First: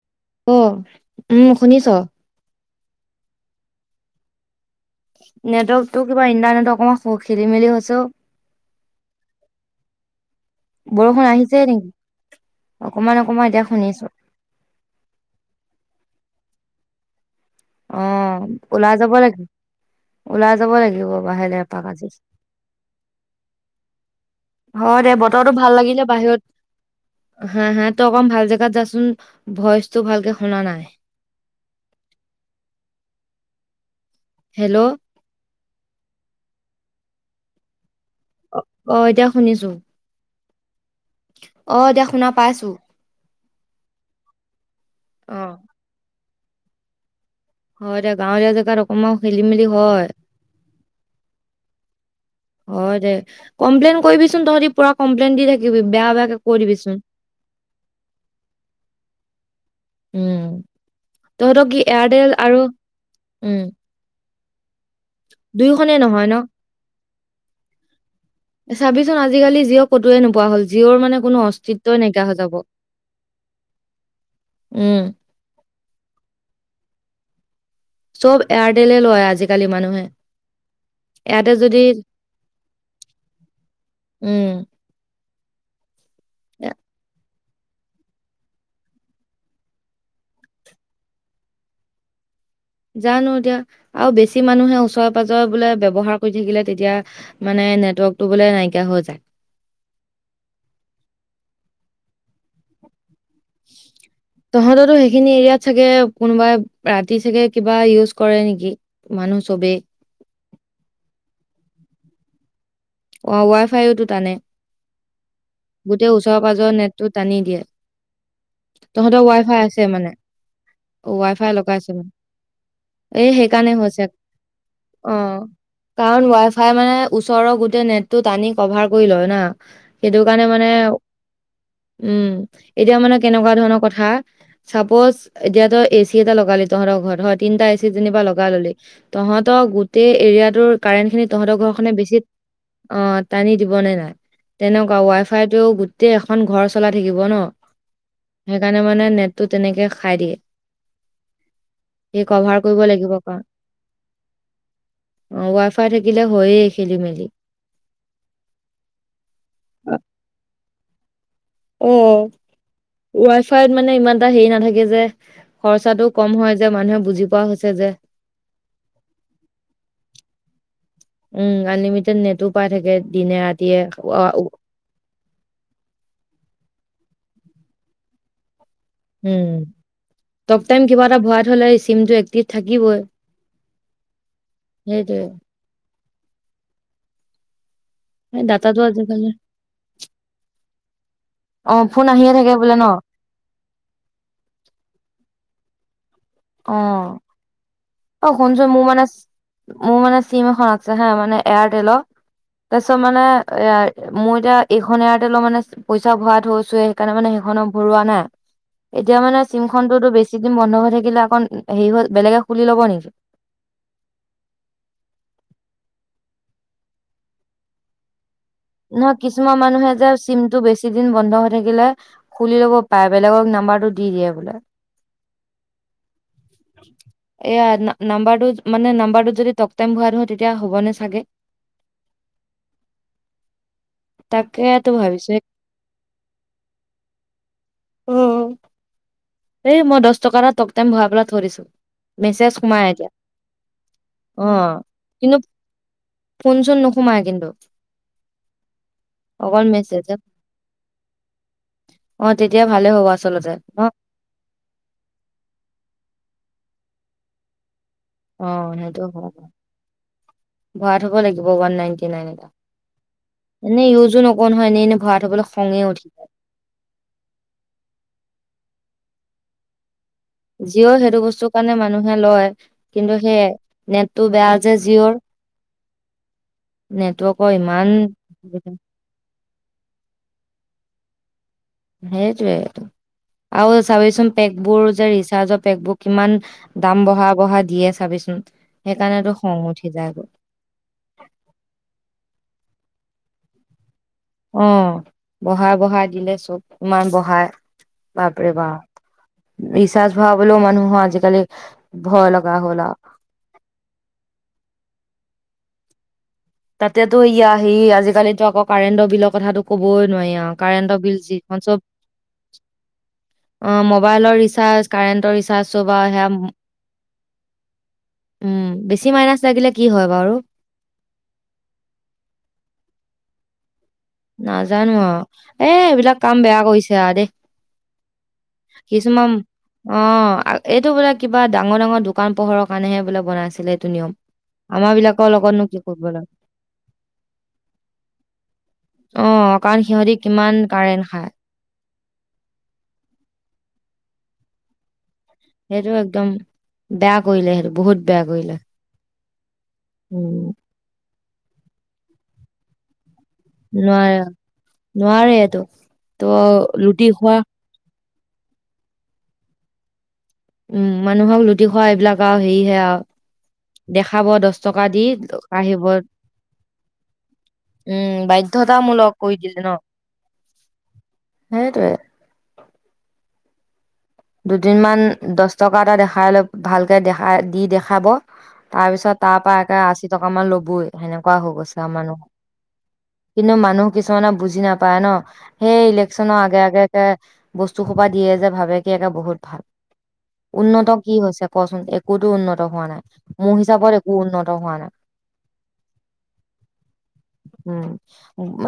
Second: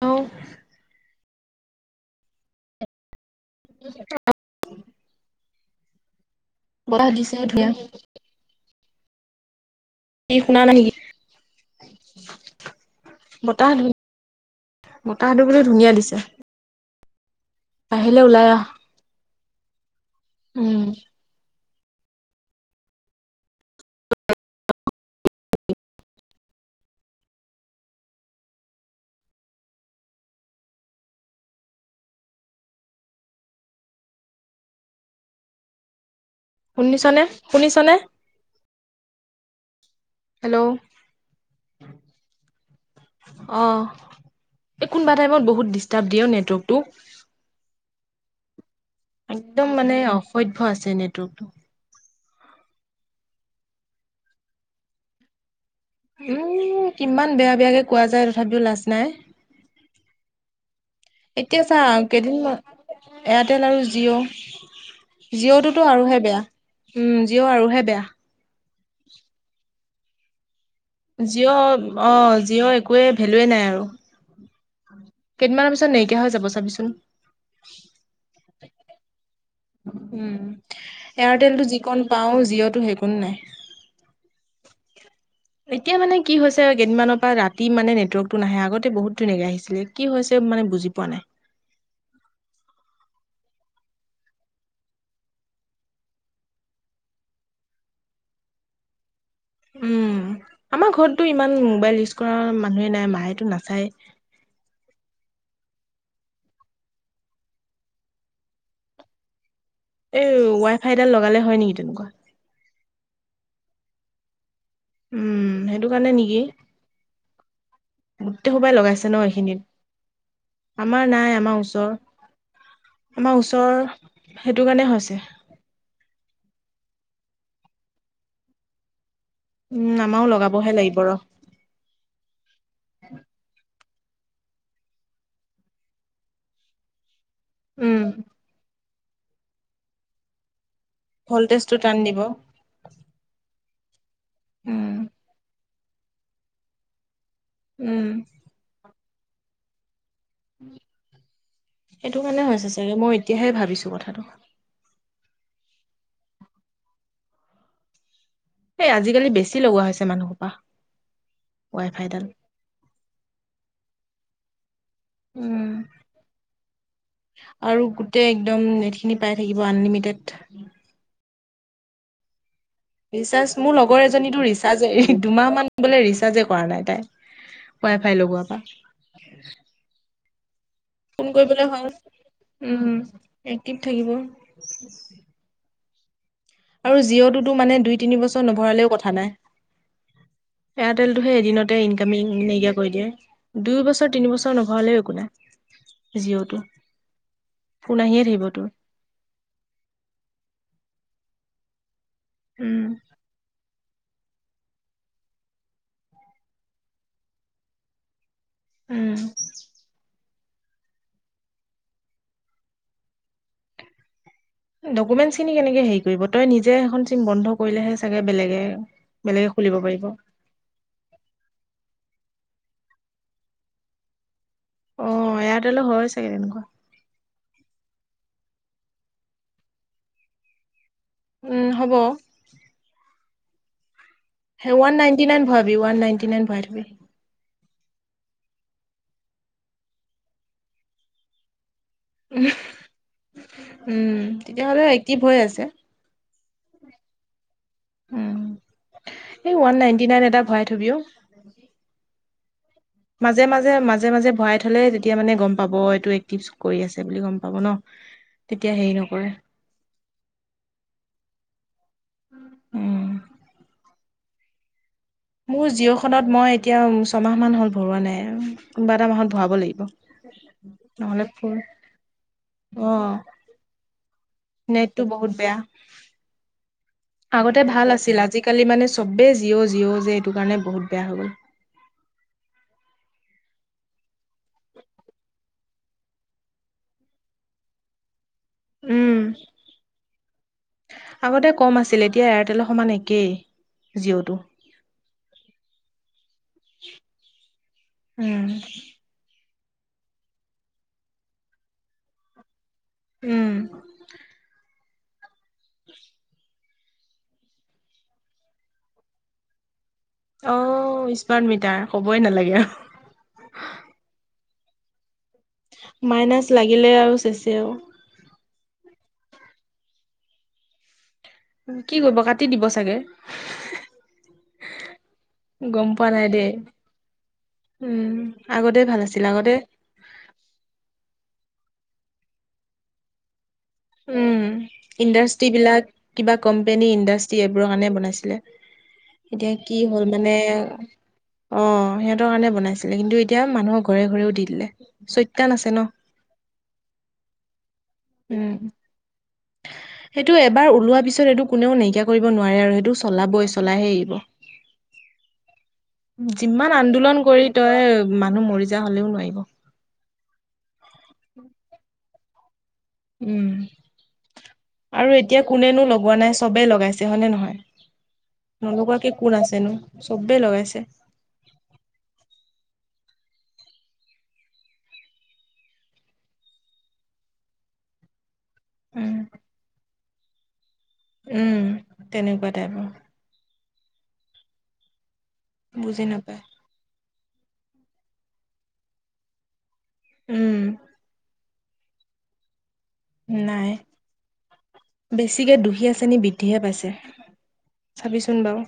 ন, অ উম', - শুনিছ? শুনিছোঁ, অ', নেটৱৰ্কতটো কিবা ইণ্টাৰনেট বতাহ অকমান দিছে খেলি মেলি ধুনীয়া। হৈছোঁ অ', কি শুনা নাই নেকি? বৰষুণ আহিছে নেকি? অকমান অকমান বতাহ এতিয়া ধু শুনিছোঁ বতাহটো বোলে ধুনীয়া দিছে বাহিৰলে অ', আহ। ওলাই যাব লাগিব, ওলাই যাব উম, লাগিব বাহিৰ তাক আজি হয়', দে, বতৰটো ভাল লাগিলে বাহিৰত হা', হা, ' তই অকণ ভাল জেগাত যাচোন ভইচটো ভালকে শুনা নাই [unintelligible] হেল্ল', শুনিছ নে, শুনিছ নে? অ অ এতিয়া শুনিছোঁ। হেল্ল, অ', এতিয়া শুনা পাইছোঁ। এ কোনোবা টাইমত বহুত ডিষ্টাৰ্ব দিয়েও নেটৱৰ্কটো। হয়', এতিয়া গাঁও এৰিয়া যেগা ত একদম মানে অসভ্য আছে নেটৱৰ্কটো। হয়', দে', কমপ্লেইন কৰিবিচোন তহঁতি পুৰা কমপ্লেইন দি থাক- উম', কিমান বেয়া বেয়াকে কোৱা যায় তথাপিওঁ লাজ নাই। উম এতিয়া তহঁতৰ চা কি এয়াৰটেল কেইদিন আৰু উম এয়াৰটেল আৰু জিঅ। জিঅ'টোতো দুয়োখনেই আৰুহে নহয় বেয়া ন উম', জিঅ' আৰু হে বেয়া। চাবিচোন আজিকালি জিঅ' কতোয়ে নোপোৱা হ'ল। জীঅ'ৰ মানে কোনো জিঅ' অস্তিত্বই নাইকিয়া অ' হৈ যাব। জিঅ' একোৱে ভেলুৱে নাই আৰু। উম কেইদিনমানৰ পিছত নাইকিয়া হৈ যাব চাবিচোন। চব এয়াৰটলে লয় আজি- এয়াৰটেলটো যদি যিকণ পাওঁ জিঅ'টো সেই কোন নাই। উম। এতিয়া মানে কি হৈছে এ- কেইদিনমানৰ পৰা ৰাত- তি মানে নেটৱৰ্কটো নাহে আগতে বহুত ধুনীয়াকৈ আহিছিলে কি হৈছে মানে বুজি পোৱা নাই। [inaudible] জানো এতিয়া আৰু বেছি মানুহে ওচৰে পাজৰে বোলে ব্যৱহাৰ কৰি থাকিলে তেতিয়া মানে। নেটৱৰ্কটো বোলে নাইকিয়া হৈ যায়। উম আমাৰ ঘৰতটো ইমান মোবাইল ইউজ কৰা মানুহে নাই মাইত। তহঁতৰো সেইখিনি এৰিয়াত। চাগে কোনোবাই ৰাতি চাগে কিবা ইউজ কৰে নেকি মানুহ চবেই। এই ৱাই ফাইডাল লগালে হয় নেকি তেনেকুৱা। অ ৱাই ফাইও টানে। উম সেইটো গোটেই কাৰণে নেকি ওচৰে পাঁজৰে নেটটো টানি দিয়ে। গোটেই সোপাই লগাইছে ন তহঁতৰ ৱাই এইখিনিত ফাই আছে মানে আমাৰ নাই ৱাই ফাই আমাৰ লগাই ওচৰ আছে মানে। এ আমাৰ ওচৰ সেইকাৰণে হৈছে সেইটো কাৰণে হৈছে অ কাৰণ লৰাছ উৱাফাই মানে ওচৰৰ গোটেই নেটটো টানি কভাৰ কৰি লয়। না উম সেইটো আমাৰো কাৰণে মানে লগাবহে লাগিব ৰ উম এতিয়া মানে কেনেকুৱা ধৰণৰ কথা। চাপ'জ এতিয়া তই এচি এটা লগালি তহঁতৰ ঘৰত হয়। তিনটা এচি উম যেনিবা লগাই ললি তহঁতৰ গোটেই এৰিয়া তোৰ। কাৰেণ্টখিনি তহঁতৰ ভল্টেজটো ঘৰখনে টান দিব বেছি। অ টানি দিবনে নাই উম তেনেকুৱা ৱাই ফাইতো গোটেই এখন ঘৰ চলাই থাকিব ন। উম সেইকাৰণে মানে নেটটো তেনেকে। খাই দিয়ে সেই সেইটো কাৰণে কভাৰ হৈছে কৰিব চাগে মই এতিয়াহে ভাবিছো কথাটো। অ ৱাই ফাই থাকিলে হয়য়ে খেলি মেলি। এই আজিকালি বেছি লগোৱা হৈছে মানুহৰ সোপা অ ৱাই ফাইডাল। ৱাই ফাইত মানে ইমান এটা হেৰি নাথাকে। যে উম খৰচাটো কম হয় যে মানুহে বুজি পোৱা হৈছে আৰু যে। গোটেই একদম নেটখিনি পাই থাকিব আনলিমিটেড। উম আনলিমিতেত নেটৱৰ্কক। ৰিচাৰ্জ মোৰ লগৰ এজনীো ৰিচাৰ্জ দুমাহ মান বোলে ৰিচাৰ্জ। পৰা নাই তাই ৱাই ফাই লগোৱাৰ পা উম। টক টাইম কিবা এটা ফোন ভৰাই কৰিবলৈ থলে হ'ল চিমটো এক্টিভ উম থাকিবই এক্টিভ থাকিব সেইটোৱে। আৰু জিঅ'টোতো মানে দুই সেই তিনিবছৰ ডাটাটো নভৰালেও কথা আজিকালি নাই। এয়াৰটেলটোহে অ এদিনতে ফোন আহিয়ে ইনকামিং থাকে নাইকিয়া বোলে ন কৰি দিয়ে দুই বছৰ তিন বছৰ নভৰা লেও একো নাই। জিঅ'টো অ ফোন আহিয়ে অ থাকিব তোৰ শুনচোন মোৰ মানে মোৰ মানে চিম এখন আ। হা মানে এয়াৰটেলৰ উম তাৰপিছত মানে এ। মই এতিয়া এইখন এয়াৰটেলৰ মানে পইচা ভৰাই থৈছো সেইকাৰণে মানে সেইখনৰত ভৰোৱা নাই। এতিয়া উম মানে চিমখনতোতো বেছি দিন বন্ধ হৈ থাকিলে। খন হেৰি হল বেলেগে খুলি ল'ব নেকি। ডকুমেন্ট খিনি কেনেকে হেৰি কৰিব তই নিজে এখন চিম বন্ধ কৰিলেহে চাগে। বেলেগে নহয় বেলেগে কিছুমান খুলিব মানুহে পাৰিব যে অ চিমটো বেছি দিন বন্ধ হৈ থাকিলে। খুলি ল'ব পাৰে বেলেগক নাম্বাৰটো দি দিয়ে বোলে। এয়াৰটেলৰ হয় চাগে তেনেকুৱা এয়াৰ না। নাম্বাৰটোত মানে নাম্বাৰটোত যদি ট টাইম ভৰাই থৱৌ তেতিয়া হ'বনে। চাগে? উম হ'ব। হে তাকেতো ওৱান নাইনটি ভাবিছো নাইন ভাৰবি ওৱান নাইনটি নাইন ভাৰাই থবি অ এই মই দহ টকা এটা টপ টাইম ভৰা পেলাই থৈইদিছো। মেছেজ সোমাই এতিয়া উম আহ তেতিয়াহ'লে এক্টিভ কিন্তু হৈ আছে ফোনচোন নোসোমায় কিন্তু উ এই অকল ওৱান মেছেজ নাইনটি নাইন এটা ভৰাই থবি অ অ' তেতিয়া ভালে হ'ব মাজে আচলতে মাজে ন? মাজে মাজে ভৰাই থলে তেতিয়া মানে গম পাব এইটো এক্টিভছ কৰি আছে বুলি গম পাব ন অ তেতিয়া হেৰি সেইটো নকৰে হয় ভৰাই থব লাগিব আণ নাইন মানে [unintelligible] উম মানে ইয়জো নক ও নহয় এনেই এনে ই মোৰ জিঅখনত মই এতিয়া ছমাহ মান হ'ল ভৰোৱা নাই কোনোবা এটা মাহত ভৰাব লাগিব [unintelligible] জিঅ' সেইটো নহ'লে বস্তু ফুল কাৰণে মানুহে লয় অ কিন্তু সেইয়া নেটটো বেয়া যে নেটটো জিঅ'ৰ [unintelligible] নেটৱৰ্কৰ আগতে ভাল ইমান আছিল আজিকালি মানে চবেই জিঅ' জিঅ' যে এইটো কাৰণে বহুত বেয়া হৈ গ'ল সেইটোৱেটো আৰু চাবিচোন পেকবোৰ যে ৰিচাৰ্জৰ পেকবোৰ কিমান দাম বঢ়া বঢ়া দিয়ে চাবিচোন উম সেইকাৰণেতো খং উঠি যায়গৈ আগতে কম আছিল এতিয়া এয়াৰটেল সমান একেই জিঅ'টো। অ বঢ়াই বঢ়াই দিলে চব ইমান বঢ়াই উম ৰিচাৰ্চ ভৰাবলেও মানুহৰ আজিকালি ভয় লগা হ'ল আও উম [unintelligible] তাতেতো ইয়া আহি আজিকালিতো আকৌ কাৰেণ্টৰ বিলৰ কথাটো কব ই নোৱাৰি আওঁ অ' কাৰেণ্ট বিল স্মাৰ্ট যিখন মিটাৰ চব ক'বই নালাগে আৰু অ মবাইলৰ ৰিচাৰ্জ কাৰেণ্টৰ ৰিচাৰ্জ চব আৰু সেয়া মাইনাছ লাগিলে আৰু চেচেআও উম বেছি মাইনাচ লাগিলে কি হয় বাৰু কি কৰিব কাটি দিব চাগে নাজানো এ গম পোৱা এইবিলাক নাই কাম দেই। বেয়া কৰিছে আ দেই উম, আগতে ভাল আছিল কিছুমান আগতে অ এইটো বোলে কিবাঙৰ ডাঙৰ দোকান পোহৰ কাৰণে বোলে বনাইছে ইণ্ডাষ্ট্ৰ কি বিলাক কৰিব লাগে কিবা কোম্পেনী ইণ্ডাষ্ট্ৰি এইবোৰৰ কাৰণে বনাইছিলে অ এতিয়া কি কাৰণ হ'ল সিহঁতি মানে কিমান কাৰেণ্ট খায় অ সিহঁতৰ কাৰণে বনাইছিলে কিন্তু এতিয়া মানুহক ঘৰে ঘৰেও দি দিলে চৈতান আছে ন সেইটো একদম বেয়া কৰিলে সেইটো বহুত বেয়া উম কৰিলে সেইটো উম এবাৰ ওলোৱা পিছত সেইটো কোনেও নাইকিয়া কৰিব নোৱাৰে আৰু সেইটো চলাবই চলাইহে নোৱাৰে নোৱাৰে এইটো ত' এৰিব যিমান লুটি আন্দোলন খোৱা কৰি তই মানুহ মৰি যা হলেও নোৱাৰিব উম মানুহক লুটি খোৱা এইবিলাক আৰু হেৰিহে আৰু উম দেখাব দহ টকা দি আৰু এতিয়া কোনেনো আহিব লগোৱা নাই চবেই লগাইছে হয়নে নহয় উম নলগোৱাকে বাধ্যতামূলক কোন কৰি দিলে আছেনো ন চবেই লগাইছে সেইটোৱে [unintelligible] দুদিনমান দহ টকা এটা দেখাইল ভালকে দেখা দি দেখাব তাৰ পিছত উম তাৰ পৰা একে আশী টকা মান ল'বই সেনেকুৱা হৈ উম গৈছে আৰু মানুহৰ তেনেকুৱা টাইপৰ কিন্তু মান মানুহ কিছুমানে বুজি নাপায় ন সেই বুজি ইলেকশ্যনৰ নাপায় আগে আগে বস্তু সোপা দিয়ে যে ভাবে কি একে বহুত ভাল উম উন্নত কি হৈছে কচোন একোতো উন্নত হোৱা নাই মোৰ নাই হিচাপত একো উন্নত হোৱা নাই বেছিকে দুখীয়া শ্ৰেণী বৃদ্ধিহে পাইছে চাবিচোন উম বাৰু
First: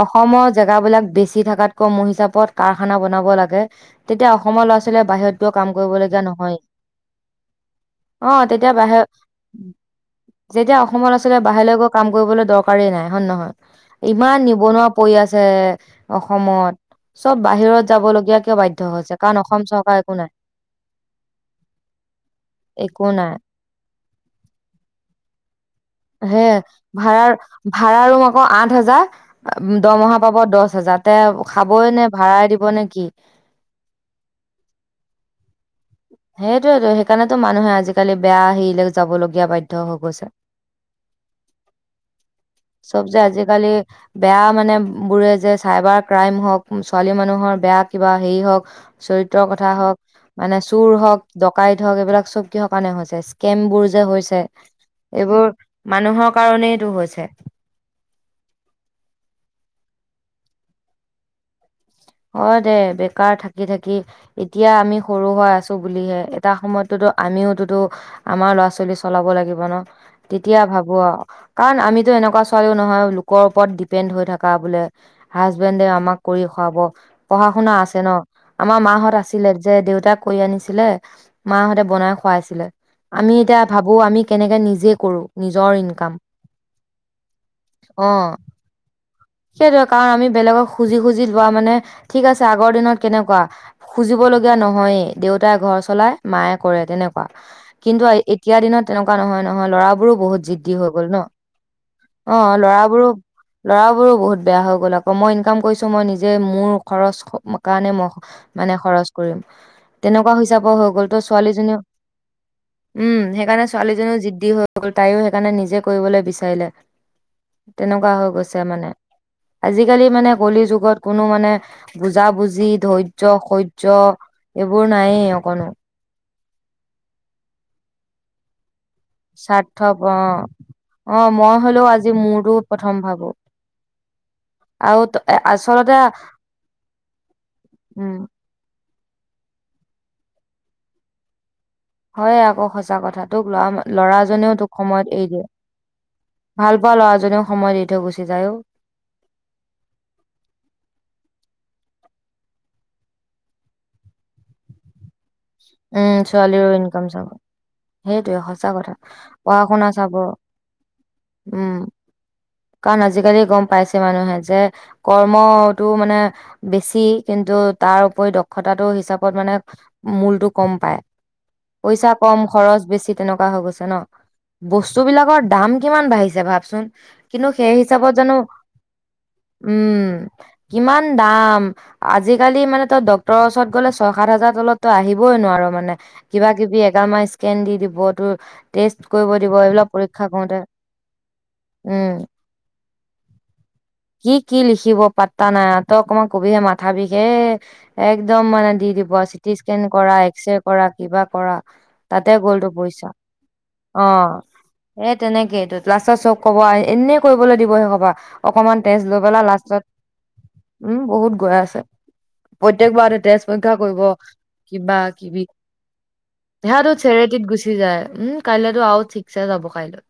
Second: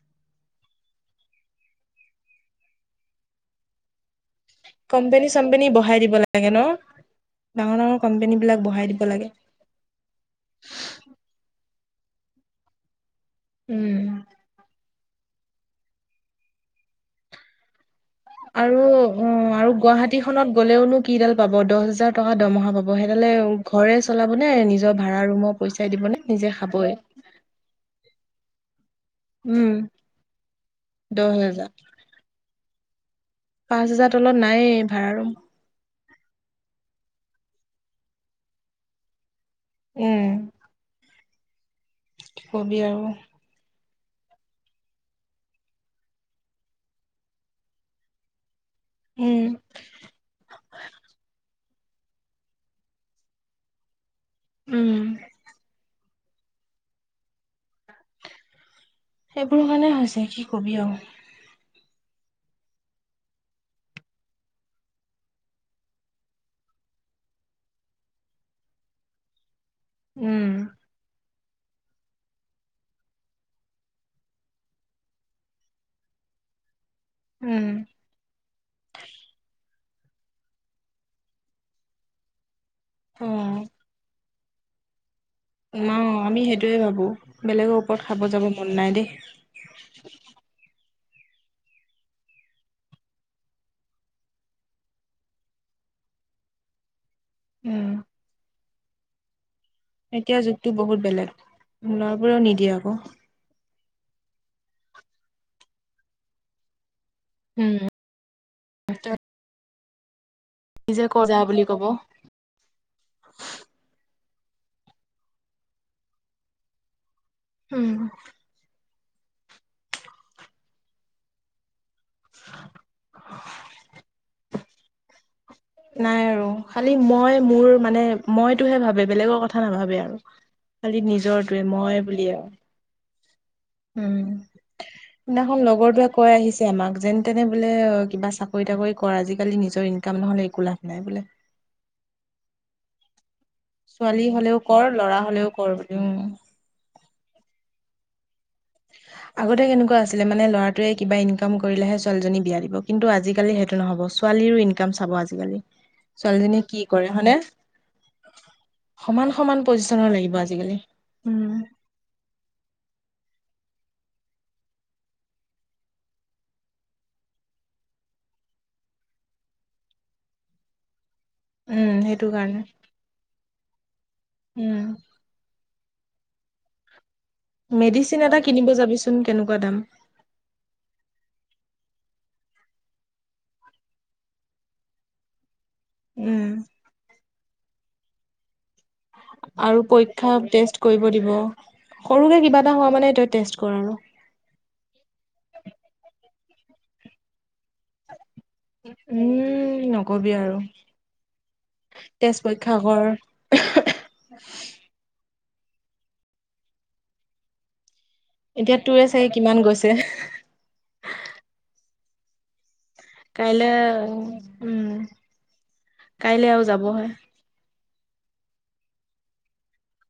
অ অসমৰ জেগাবিলাক বেছি থকাতকৈ মোৰ হিচাপত কাৰখানা বনাব লাগে তেতিয়া অসমৰ ল'ৰা ছোৱালীয়ে কোম্পেনী বাহিৰত গৈ চম্পেনী কাম বঢ়াই দিব কৰিবলগীয়া লাগে নহয় ন ডাঙৰ ডাঙৰ অ কোম্পানী বিলাক তেতিয়া বহাই দিব বাহিৰ লাগে। যেতিয়া অসমত আছিলে বাহিৰলৈগৈ কাম কৰিবলৈ দৰকাৰেই নাই হয় নে নহয় উম ইমান নিবনুৱা পৰি আছে অসমত চব বাহিৰত যাবলগীয়া কিয় আৰু অ বাধ্য হৈছে কাৰণ অসম আৰু চৰকাৰ একো গুৱাহাটী নাই খনত গ'লেওনো কিডাল পাব দহ হাজাৰ টকা দৰমহা পাব একো সেইডালে নাই ঘৰে চলাবনে নিজৰ ভাড়া ৰুমৰ পইচাই দিবনে হে নিজে খাবই ভাড়া ভাড়া ৰুম আকৌ আঠ হাজাৰ উম দৰমহা পাব দহ হাজাৰ তে দহ হেজাৰ খাবই নে ভাড়াই দিব নে কি পাঁচ হাজাৰ তলত নাএই ভাড়া ৰুম সেইটোয়েতটো সেইকাৰণেতো মানুহে আজিকালি বেয়া হেৰিলে যাবলগীয়া বাই হৈ গৈছে উম কি কবি আৰু চব যে আজিকালি বেয়া মানে বোৰে যে চাইবাৰ ক্ৰাইম হওক ছোৱালী মানুহৰ বেয়া কিবা হেৰি হওক উম চৰিত্ৰৰ কথা হওক মানে ডকাই হক এইবিলাক চব কিহৰ কাৰে হৈছে স্কেম বোৰ যে উম এইবোৰ মানুহৰ কাৰনেইটো হৈছে সেইবোৰৰ কাৰণে হৈছে কি কবি আৰু অ দে বেকাৰ থাকি থাকি এতিয়া আমি সৰু হৈ আছো বুলিহে এটা সময়তো আমিওতোতো আমাৰ ল'ৰা ছোৱালী চলাব লাগিব ন উম তেতিয়া ভাবো আৰু কাৰণ আমিতো এনেকুৱা ছোৱালীও নহয় লোকৰ ওপৰত ডিপেণ্ড হৈ থকা বোলে হাজবেণ্ডে আমাক কৰি খুৱাব পঢ়া উম শুনা আছে ন আমাৰ মাহঁত আছিলে যে দেউতা কৰি আনিছিলে মাহঁতে বনাই খুৱাইছিলে অ আমি এতিয়া ভাবো আমি কেনেকে নিজে কৰোঁ ন আমি সেইটোয়ে ভাবো বেলেগৰ ওপৰত খাব অ যাব মন নাই দেই সেইটোৱে কাৰণ আমি বেলেগক খুজি খুজি লোৱা মানে ঠিক আছে আগৰ দিনত কেনেকুৱা খুজিব লগগীয়া নহয়ে দেউতাই ঘৰ চলাই মায়ে কৰে তেনেকুৱা উম কিন্তু এতিয়া দিনত তেনেকুৱা নহয় ন নহয় লৰাবোৰো এতিয়া বহুত যুগটো জিদ্দি হৈ বহুত গ'ল ন বেলেগ অ ল'ৰাবোৰেও নিদিয়ে আকৌ। লৰাবোৰো ল'ৰাবোৰো বহুত বেয়া হৈ গ'ল আকৌ মই ইনকাম কৰিছো মই নিজে মোৰ খৰচ উম কাৰণে মই মানে খৰচ তই কৰিম কোৱা হিচাপ হৈ নিজে গ'ল ত ক যা বুলি ছোৱালীজনীও কব উম সেই কাৰণে ছোৱালীজনীও জিদ দি হৈ গল তাইও সেইকাৰণে নিজে কৰিবলৈ বিচাৰিলে উম। তেনেকুৱা হৈ গৈছে মানে আজিকালি মানে কলি যুগত কোনো মানে বুজাবুজি ধৈৰ্য শ্য এইবোৰ নাই অকনো নাই আৰু খালি মই মোৰ মানে মইতোহে ভাব ভ বেলেগৰ কথা স্বাৰ্থপ নাভাবে অ আৰু খালি অ নিজৰটোৱে হলেও মই আজি বুলি আওঁ মোৰতো প্ৰথম ভাবো উম আৰু ত- এ সেইদিনাখন লগৰ আচলতে টোৱে কৈ আহিছে আমাক যেন তেনে বোলে অ উম কিবা চাকৰি তাকৰি আজিকালি নিজৰ ইনকাম নহলে একো লাভ নাই বোলে হয়ে আকৌ সঁচা কথাত তোক লৰা ছোৱালী লৰাজনেও হলেও তোক কৰ সময়ত ল'ৰা এৰি দিয়ে হলেও কৰ বুলি উম। ভাল পোৱা ল'ৰা জননেও সময় দি থৈ গুচি যায়ও উ আগতে কেনেকুৱা আছিলে মানে ল'ৰাটোৱে কিবা ইনকাম কৰিলেহে ছোৱালীজনী বিয়া দিব কিন্তু আজিকালি সেইটো নহ'ব ছোৱা লিৰো ইনকাম চাব আজিকালি উম ছোৱালীজনীয়ে ছোৱালীৰো কি ইনকাম কৰে চাব হয়নে? সেইটোয়ে সঁচা কথা সমান সমান পঢ়া শুনা পজিচনৰ চাব লাগিব আজিকালি। উম কাৰণ আজিকালি গম পাইছে মানুহে যে কৰ্মতটো মানে বেছি কিন্তু তাৰ উপৰি দক্ষতাটো হিচাপত মানে মূলতটো কম পায়। উম পইচা সেইটো কম কাৰণে খৰচ বেছি তেনেকুৱা হৈ গৈছে ন উম বস্তু বিলাকৰ দাম কি? কিমান বাঢ়িছে ভাবচোন কিন্তু সেই হিচাপত মেডিচিন জানো এটা কিনিব যাবিচোন কেনেকুৱা দাম উম ইমান দাম? আজিকালি মানে তই ডক্তৰৰ ওচৰত গ'লে ছয় সাত হাজাৰ তলত তই আহিবই নোৱাৰ মানে কে উম কিবা কিবি এগাম স্কেন দি দিব ত আৰু পৰীক্ষা টেষ্টত কৰিব দিব উম সৰুকে কিবা এটা হোৱা মানে তই টেষ্টত কি কি লিখিব পাতা নাই তই অকণমান কবিহে মাথা বিষ হে একদম মানে দি দিব চিটি স্কেন উম কৰা নকবি আৰু এক্সৰে কৰা কিবা কৰা তাতে গ'ল আগৰ অহ সে তেনেকেই লাষ্টৰ চব কবা এনে কৰিবলৈ দিব সেই কব এতিয়া অকমান তেজ তোৰে লৈ চাগে পেলে কিমান লাষ্টত গৈছে উম বহুত ঘূৰাই আছে প্ৰ প্ৰত্যেকবাৰতে তেজ কাইলে পৰীক্ষা কৰিব উম কিবা কিবি কাইলে আৰু ইয়াতো যাবহে চেৰেটিত গুচি যায় কাইলেতো আও ঠিকছে যাব কাইলৈ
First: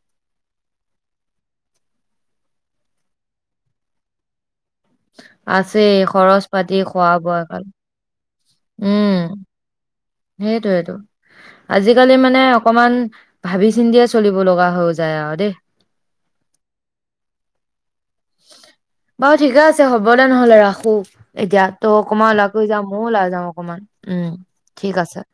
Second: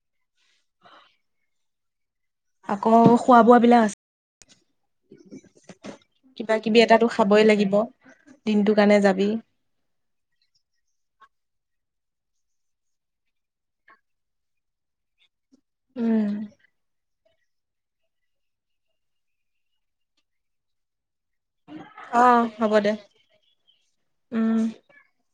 আকৌ খোৱা বোৱা বিলাক আছে আছেই খৰচ কিবা পাতি কিবি এটাটো খোৱা বোৱা খাবই কাল লাগিব। দিনটো কাৰণে যাবি উম সেইটোয়েতো আজিকালি মানে অকমান ভাবি চিন্তিয়ে চলিব লগা হৈ যায় আৰু দেই উম বাৰু ঠিকে আছে হ'ব দে নহ'লে ৰাখো। এতিয়া তো অ অকমান ওলাই ফুৰি হ'ব যাও দে ময়ো ওলাই যাও অকমান উম ঠিক আছে।